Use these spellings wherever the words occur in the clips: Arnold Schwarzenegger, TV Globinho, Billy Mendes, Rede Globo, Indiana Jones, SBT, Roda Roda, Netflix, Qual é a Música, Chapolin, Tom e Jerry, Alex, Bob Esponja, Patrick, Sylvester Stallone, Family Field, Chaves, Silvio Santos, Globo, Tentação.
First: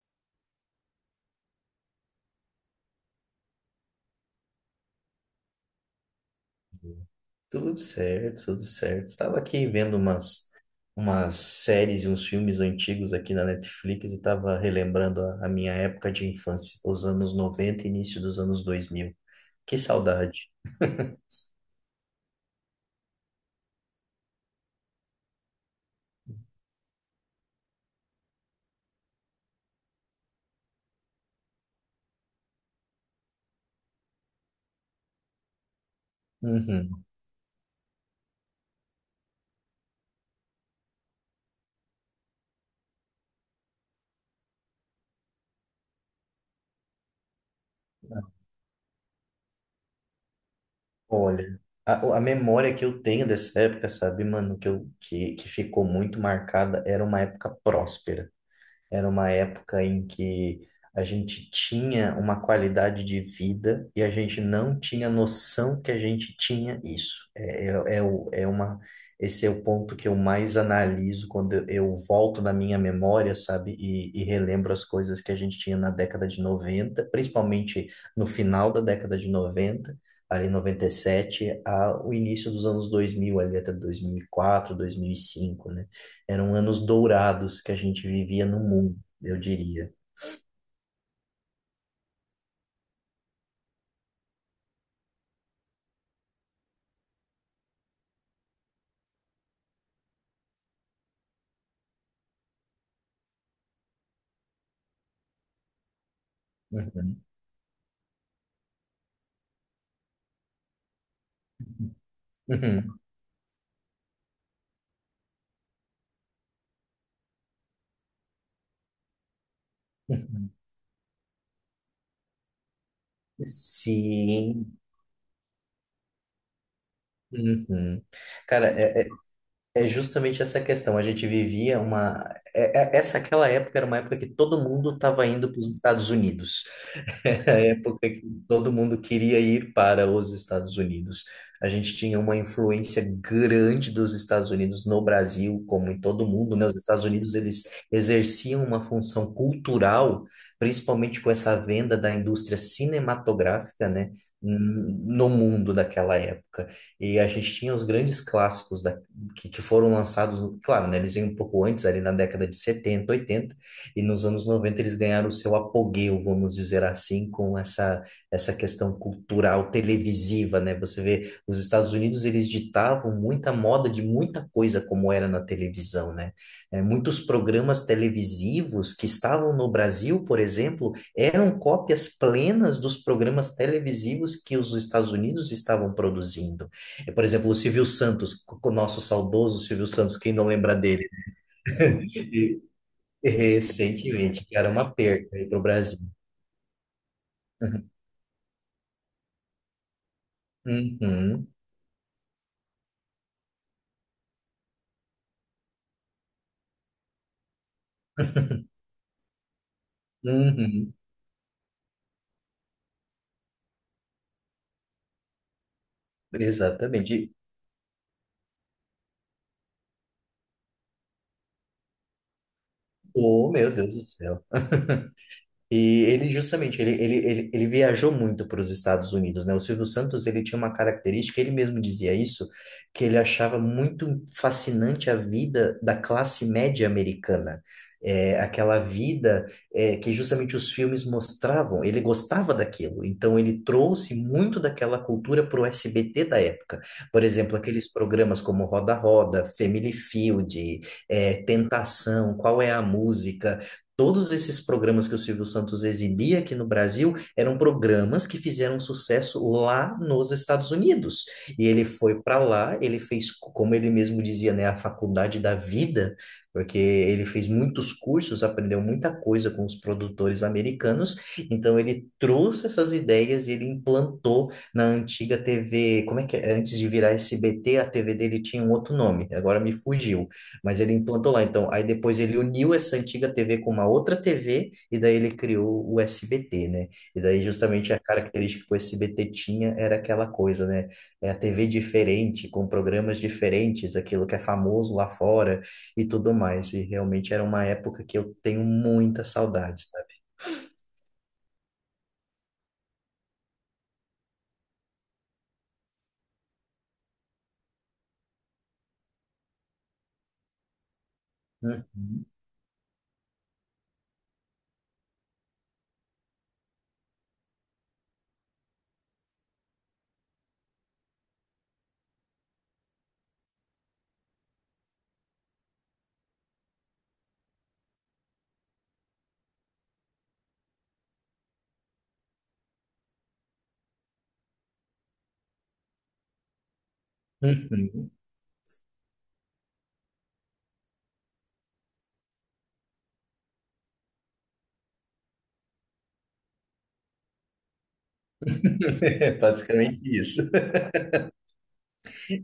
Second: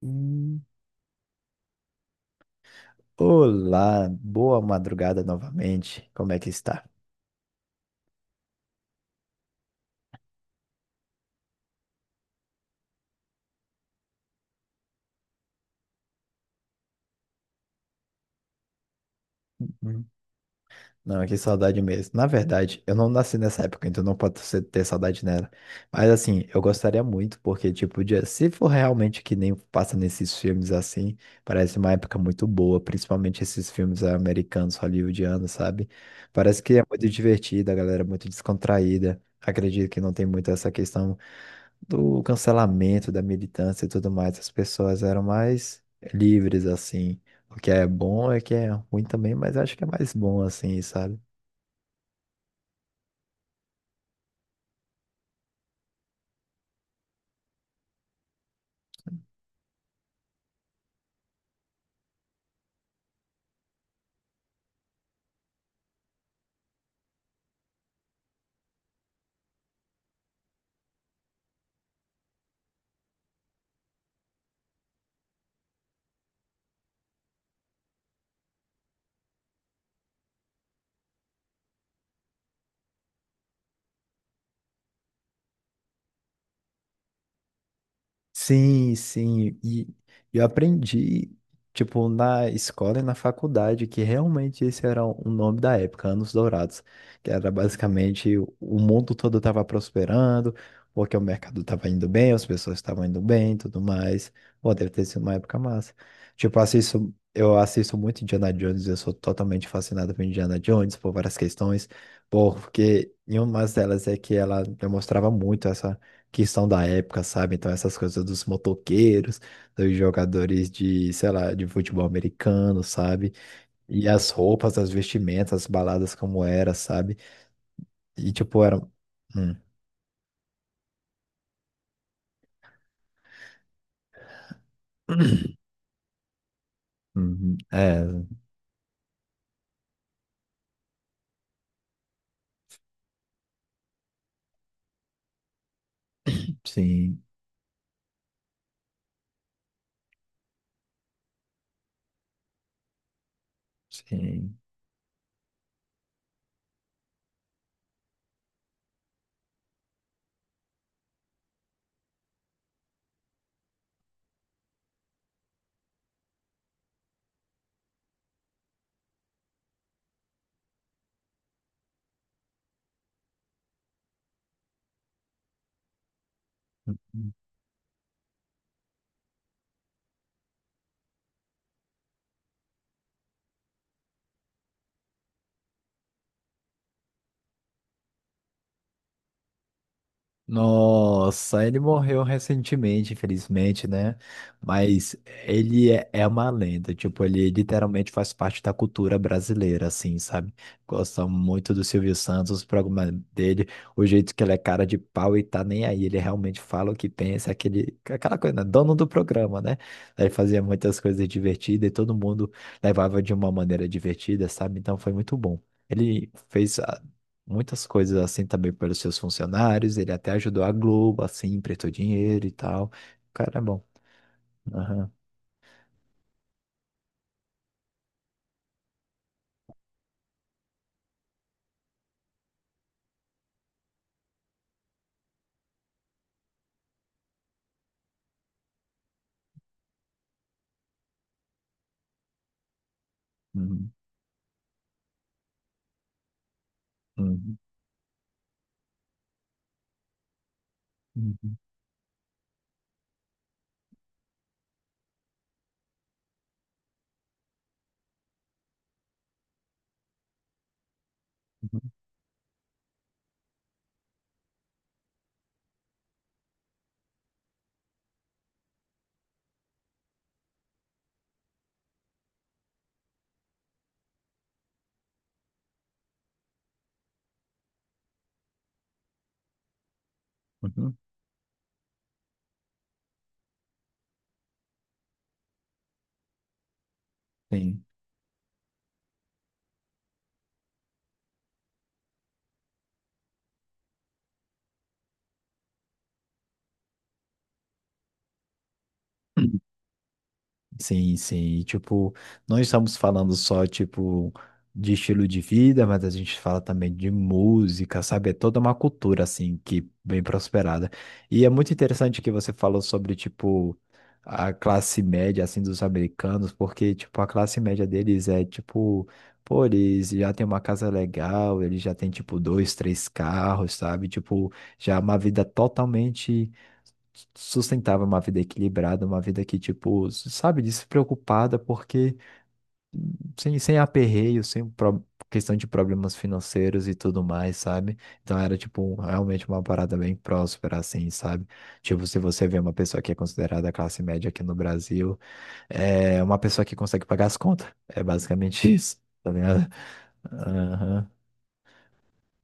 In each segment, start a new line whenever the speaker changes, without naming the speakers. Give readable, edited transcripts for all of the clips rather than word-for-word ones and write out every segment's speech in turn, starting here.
Hum, Olá, boa madrugada novamente. Como é que está?
Tudo certo, tudo certo. Estava aqui vendo umas séries e uns filmes antigos aqui na Netflix e estava relembrando a minha época de infância, os anos 90 e início dos anos dois mil. Que
Uhum.
saudade.
Não, que saudade mesmo. Na verdade, eu não nasci nessa época, então não pode ser- ter saudade nela. Mas assim, eu gostaria muito, porque, tipo, se for realmente que nem passa nesses filmes assim, parece uma época muito boa, principalmente esses filmes americanos, hollywoodianos, sabe? Parece que é
Uhum.
muito divertida, a galera é muito descontraída. Acredito que não tem muito essa questão do cancelamento, da militância e tudo mais, as pessoas eram mais livres, assim. O que é bom é que é ruim também, mas acho que é mais bom, assim, sabe?
Olha, a memória que eu tenho dessa época, sabe, mano, que ficou muito marcada, era uma época próspera. Era uma época em que a gente tinha uma qualidade de vida e a gente não tinha noção que a gente tinha isso. Esse é o ponto que eu mais analiso quando eu volto na minha memória, sabe, e relembro as coisas que a gente tinha na década de noventa, principalmente no final da década de noventa, ali noventa em 97, ao início dos anos 2000 ali até 2004, 2005, eram anos dourados que a gente vivia no
Sim,
mundo, eu
sim. E
diria.
eu aprendi, tipo, na escola e na faculdade, que realmente esse era o nome da época, Anos Dourados, que era basicamente o mundo todo estava prosperando, porque o mercado estava indo bem, as pessoas estavam indo bem, e tudo mais. Pô, deve ter sido uma época massa. Tipo, eu assisto muito Indiana Jones, eu sou totalmente fascinado por Indiana Jones, por várias questões,
Uhum,
porque em uma delas é que ela demonstrava muito essa que são da época, sabe? Então, essas coisas dos motoqueiros, dos
uhum.
jogadores de, sei lá, de futebol americano, sabe? E as roupas,
Sim.
as vestimentas, as baladas como era, sabe?
Uhum.
E, tipo,
Cara,
era....
é, é
Uhum.
é justamente essa questão. A gente vivia uma. É- é- Essa aquela época era uma época que todo mundo estava indo para os Estados Unidos. Era a
É,
época que todo mundo queria ir para os Estados Unidos. A gente tinha uma influência grande dos Estados Unidos no Brasil, como em todo mundo, né? Os Estados
sim,
Unidos, eles exerciam uma função cultural, principalmente com essa venda da indústria cinematográfica, né?
sim.
No mundo daquela época. E a gente tinha os grandes clássicos que foram lançados, claro, né? Eles vêm um pouco antes, ali na década de 70, e nos anos 90 eles ganharam o seu apogeu, vamos dizer assim, com essa questão cultural televisiva, né? Você vê, os Estados Unidos eles ditavam muita moda de muita coisa como era na televisão, né? É, muitos programas televisivos que estavam no Brasil, por exemplo, eram cópias plenas dos programas televisivos que os Estados Unidos estavam produzindo. É, por exemplo, o Silvio Santos, o nosso saudoso Silvio Santos, quem não lembra dele?
Nossa, ele morreu recentemente, infelizmente, né?
Recentemente, que era uma
Mas
perca aí pro
ele
Brasil.
é, é uma lenda, tipo, ele literalmente faz parte da cultura brasileira, assim, sabe? Gostam
Uhum,
muito do Silvio Santos, o programa dele, o jeito que ele é cara de pau e tá nem aí, ele realmente fala o que pensa, aquele, aquela coisa, né? Dono do programa, né? Ele fazia
uhum,
muitas coisas divertidas e todo mundo levava de uma maneira divertida, sabe? Então foi muito bom. Ele fez
exatamente.
muitas coisas assim também pelos seus funcionários. Ele até ajudou a Globo, assim, emprestou dinheiro e tal. O
Oh,
cara é
meu
bom.
Deus do céu.
Aham.
E ele justamente, ele viajou muito para os Estados Unidos, né? O Silvio Santos, ele tinha uma característica, ele mesmo dizia isso, que ele achava muito fascinante a vida da classe média americana. É, aquela vida que justamente os filmes mostravam, ele gostava daquilo, então ele
Uhum.
trouxe muito daquela cultura para o SBT da época. Por exemplo,
Uhum.
aqueles programas como Roda Roda, Family Field,
Uhum.
Tentação, Qual é a Música, todos esses programas que o Silvio Santos exibia aqui no Brasil eram programas que fizeram sucesso lá nos Estados Unidos. E
Uhum.
ele foi para lá, ele fez, como ele mesmo dizia, né, a faculdade da vida, porque ele fez muitos cursos, aprendeu muita coisa com os produtores americanos. Então ele trouxe essas ideias e ele implantou na antiga TV, como é que é? Antes de virar SBT, a TV dele tinha um outro nome, agora me fugiu. Mas ele
Uhum.
implantou lá, então. Aí depois ele uniu essa antiga TV com uma outra TV e daí ele criou o SBT, né? E daí
Sim.
justamente a característica que o SBT tinha era aquela coisa, né? É a TV diferente, com programas diferentes, aquilo que é famoso lá fora e tudo mais. E realmente era uma época que eu tenho muita saudade, sabe?
Sim, sim. E, tipo, não estamos falando só, tipo, de estilo de vida, mas a gente fala também de música, sabe? É toda uma cultura, assim, que bem prosperada. E é muito interessante
Uhum,
que você falou sobre, tipo, a classe média, assim, dos americanos, porque, tipo, a classe média deles é, tipo, pô, eles já têm uma casa legal, eles já têm, tipo, dois, três carros, sabe? Tipo, já é uma vida totalmente sustentava uma vida equilibrada, uma vida que, tipo, sabe, despreocupada, porque sem aperreio, sem pro- questão de problemas financeiros e tudo mais, sabe?
uhum.
Então era, tipo, um, realmente uma parada bem próspera, assim, sabe? Tipo, se você vê uma pessoa que é considerada classe média aqui no Brasil, é uma pessoa que consegue pagar as contas. É basicamente isso, tá
É
ligado?
basicamente isso.
Aham.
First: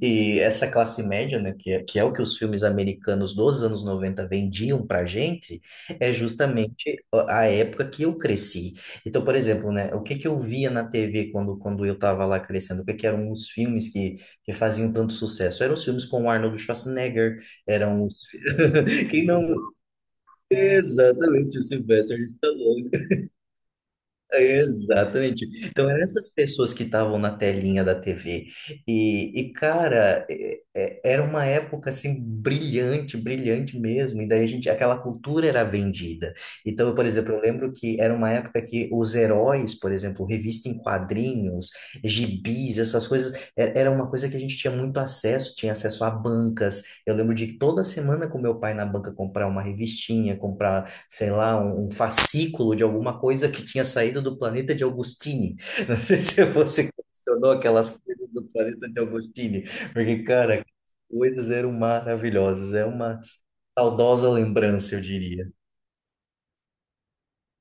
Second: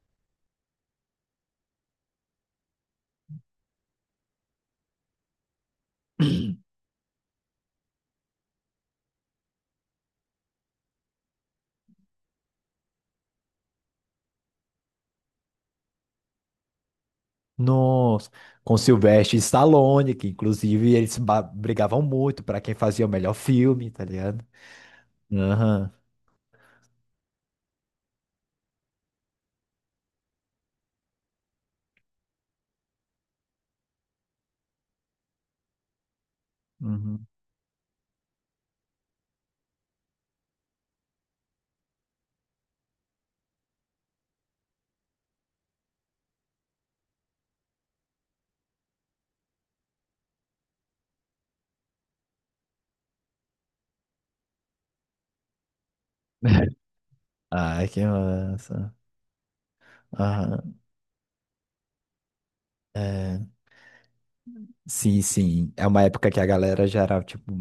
E essa classe média, né, que é o que os filmes americanos dos anos 90 vendiam pra gente, é justamente a época que eu cresci. Então, por exemplo, né, o que que eu via na TV quando, eu tava lá crescendo? O que que eram os filmes que faziam tanto sucesso? Eram os filmes com o Arnold Schwarzenegger, eram os...
Nossa, com
Quem
Sylvester
não...
Stallone, que inclusive eles
Exatamente, o
brigavam
Sylvester
muito para quem
Stallone.
fazia o melhor filme, tá ligado?
Exatamente. Então,
Aham.
eram essas pessoas que estavam na telinha da TV. E cara, era uma época assim brilhante, brilhante mesmo. E daí a gente, aquela cultura era vendida. Então, por
Uhum.
exemplo, eu lembro que era uma época que os heróis, por exemplo, revista em quadrinhos, gibis, essas coisas, era uma coisa que a gente tinha muito acesso, tinha acesso a bancas. Eu lembro de toda semana com meu pai na banca comprar uma revistinha, comprar sei lá, um fascículo de alguma coisa que tinha saído do planeta de Augustine. Não sei se você colecionou
Ai,
aquelas
que
coisas do planeta
massa.
de Augustine, porque, cara, aquelas
Aham.
coisas eram maravilhosas. É uma
É,
saudosa lembrança, eu
sim,
diria.
sim. É uma época que a galera já era, tipo.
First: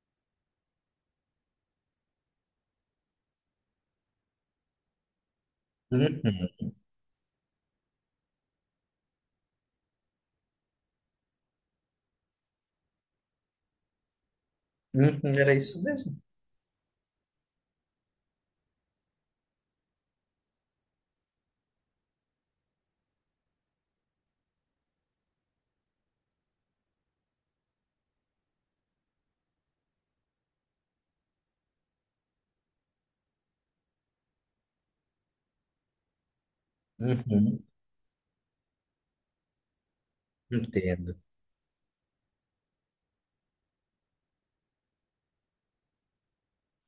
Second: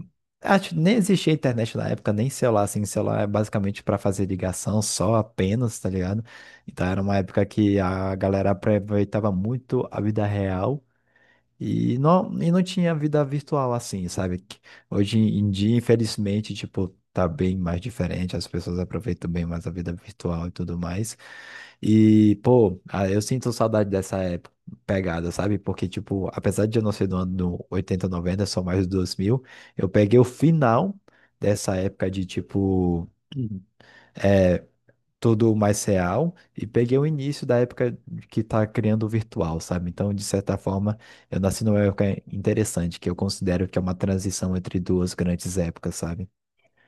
Acho que nem existia internet na época, nem celular, assim. Celular é basicamente para fazer ligação só apenas, tá ligado?
Uhum,
Então era uma época que a galera aproveitava muito a vida real. E não tinha vida virtual assim, sabe? Que hoje
uhum,
em
era
dia,
isso mesmo.
infelizmente, tipo, tá bem mais diferente, as pessoas aproveitam bem mais a vida virtual e tudo mais. E, pô, ah, eu sinto saudade dessa época, pegada, sabe? Porque, tipo, apesar de eu não ser do ano 80 90 só mais dos dois mil, eu peguei o final dessa época de, tipo, tudo mais real e peguei o início da
Uhum,
época que está criando o virtual, sabe? Então, de certa forma,
entendo.
eu nasci numa época interessante, que eu considero que é uma transição entre duas grandes épocas, sabe?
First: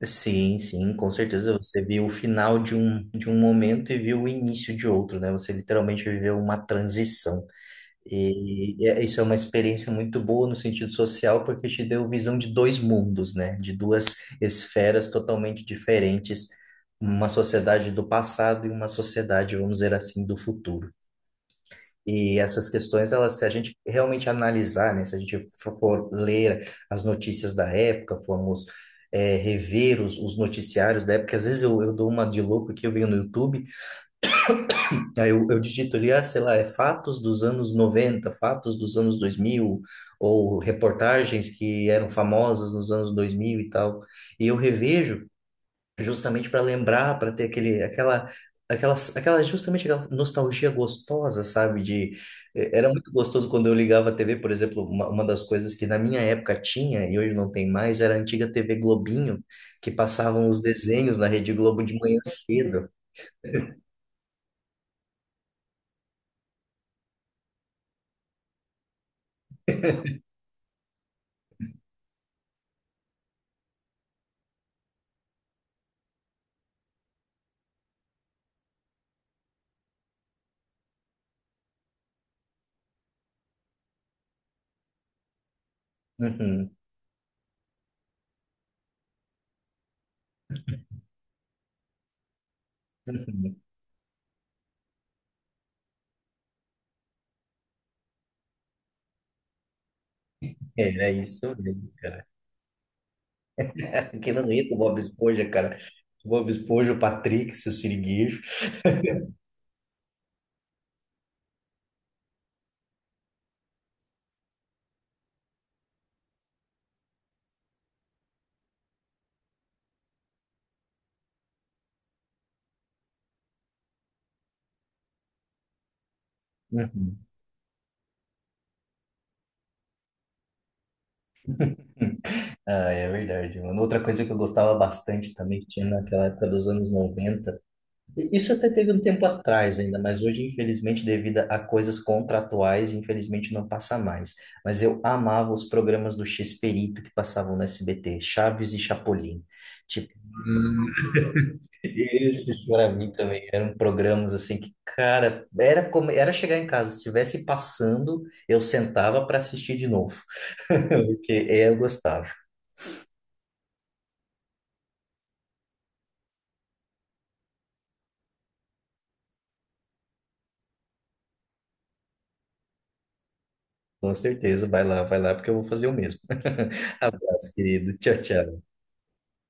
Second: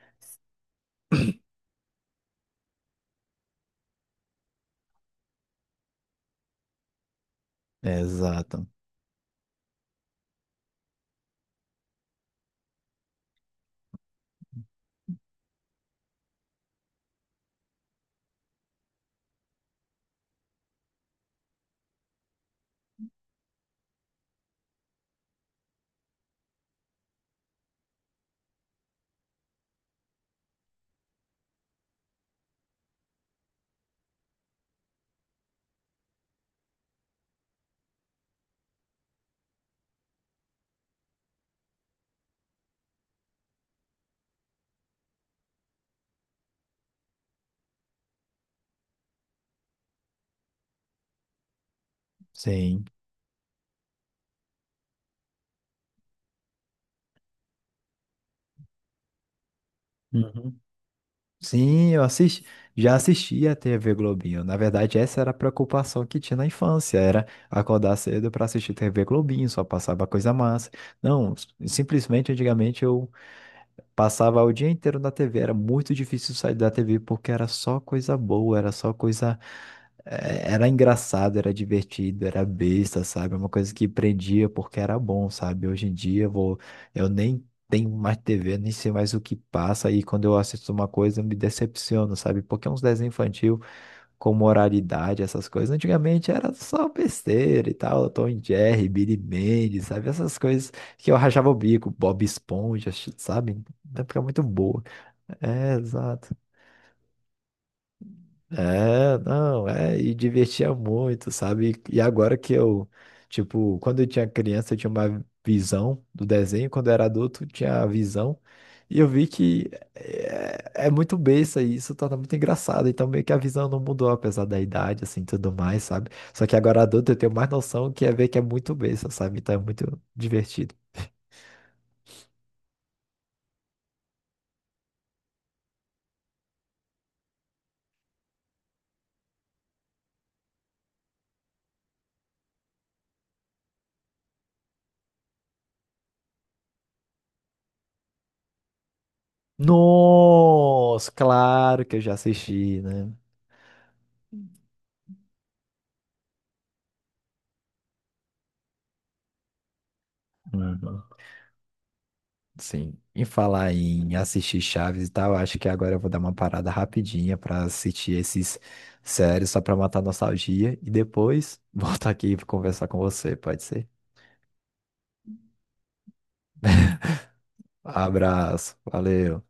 Sim, sim, com certeza você viu o final de um momento e viu o início de outro, né? Você literalmente viveu uma transição.
É, exato.
E isso é uma experiência muito boa no sentido social, porque te deu visão de dois mundos, né? De duas esferas totalmente diferentes, uma sociedade do passado e uma sociedade, vamos dizer assim, do futuro. E essas questões, elas, se a gente realmente analisar, né? Se a gente for ler as notícias da época, formos rever os noticiários da época, às vezes eu dou uma de louco que eu venho no YouTube. Aí eu digito ali, ah, sei lá, é fatos dos anos noventa, fatos dos anos dois mil, ou reportagens que eram famosas nos anos 2000 e tal. E eu revejo justamente para lembrar, para ter aquele, aquela, justamente aquela nostalgia gostosa, sabe?
Sim.
Era muito gostoso quando eu ligava a TV, por exemplo, uma das coisas que na minha época tinha, e hoje não tem mais, era a antiga TV Globinho, que passavam
Uhum.
os desenhos na Rede Globo
Sim,
de
eu
manhã
assisti,
cedo.
já assisti a TV Globinho. Na verdade, essa era a preocupação que tinha na infância, era acordar cedo para assistir TV Globinho, só passava coisa massa. Não, simplesmente antigamente eu passava o dia inteiro na TV, era muito difícil sair da TV porque era só coisa boa, era só coisa. Era engraçado, era divertido, era besta, sabe? Uma coisa que prendia porque era bom, sabe? Hoje em dia eu vou...
Uhum,
eu nem tenho mais TV, nem sei mais o que passa, e quando eu assisto uma coisa eu me decepciono, sabe? Porque é uns desenhos infantis
uhum.
com moralidade, essas coisas. Antigamente era só besteira e tal, Tom e Jerry, Billy Mendes, sabe? Essas coisas
Era
que eu rachava
isso
o bico,
mesmo,
Bob
cara.
Esponja, sabe? Uma época
Aquilo
muito
não ia com o
boa.
Bob Esponja,
É,
cara. O
exato.
Bob Esponja, o Patrick, seu siriguejo.
É, não, é, e divertia muito, sabe? E agora que eu, tipo, quando eu tinha criança, eu tinha uma visão do desenho, quando eu era adulto, eu tinha a visão, e eu vi que é, é muito besta e isso torna muito engraçado, então meio que a visão não mudou, apesar da idade, assim, tudo mais, sabe? Só que agora adulto eu
Uhum.
tenho mais noção que é ver que é muito besta, sabe? Então é muito divertido.
Ah, é verdade, mano. Outra coisa que eu gostava bastante também, que tinha naquela época dos anos 90. E isso até teve um tempo atrás ainda, mas hoje, infelizmente, devido a coisas contratuais, infelizmente não passa mais. Mas eu amava os programas do x que passavam no SBT, Chaves e Chapolin. Tipo,
Nossa, claro que eu já
esses
assisti,
para
né?
mim também eram programas assim que, cara, era como era chegar em casa, se estivesse passando, eu sentava para assistir de novo. Porque eu gostava.
Sim. Em falar em assistir Chaves e tal, acho que agora eu vou dar uma parada rapidinha pra assistir esses séries só pra matar a nostalgia e depois voltar aqui e conversar com você, pode ser?
Com certeza, vai lá porque eu vou fazer o mesmo. Abraço, querido. Tchau, tchau.
Abraço, valeu.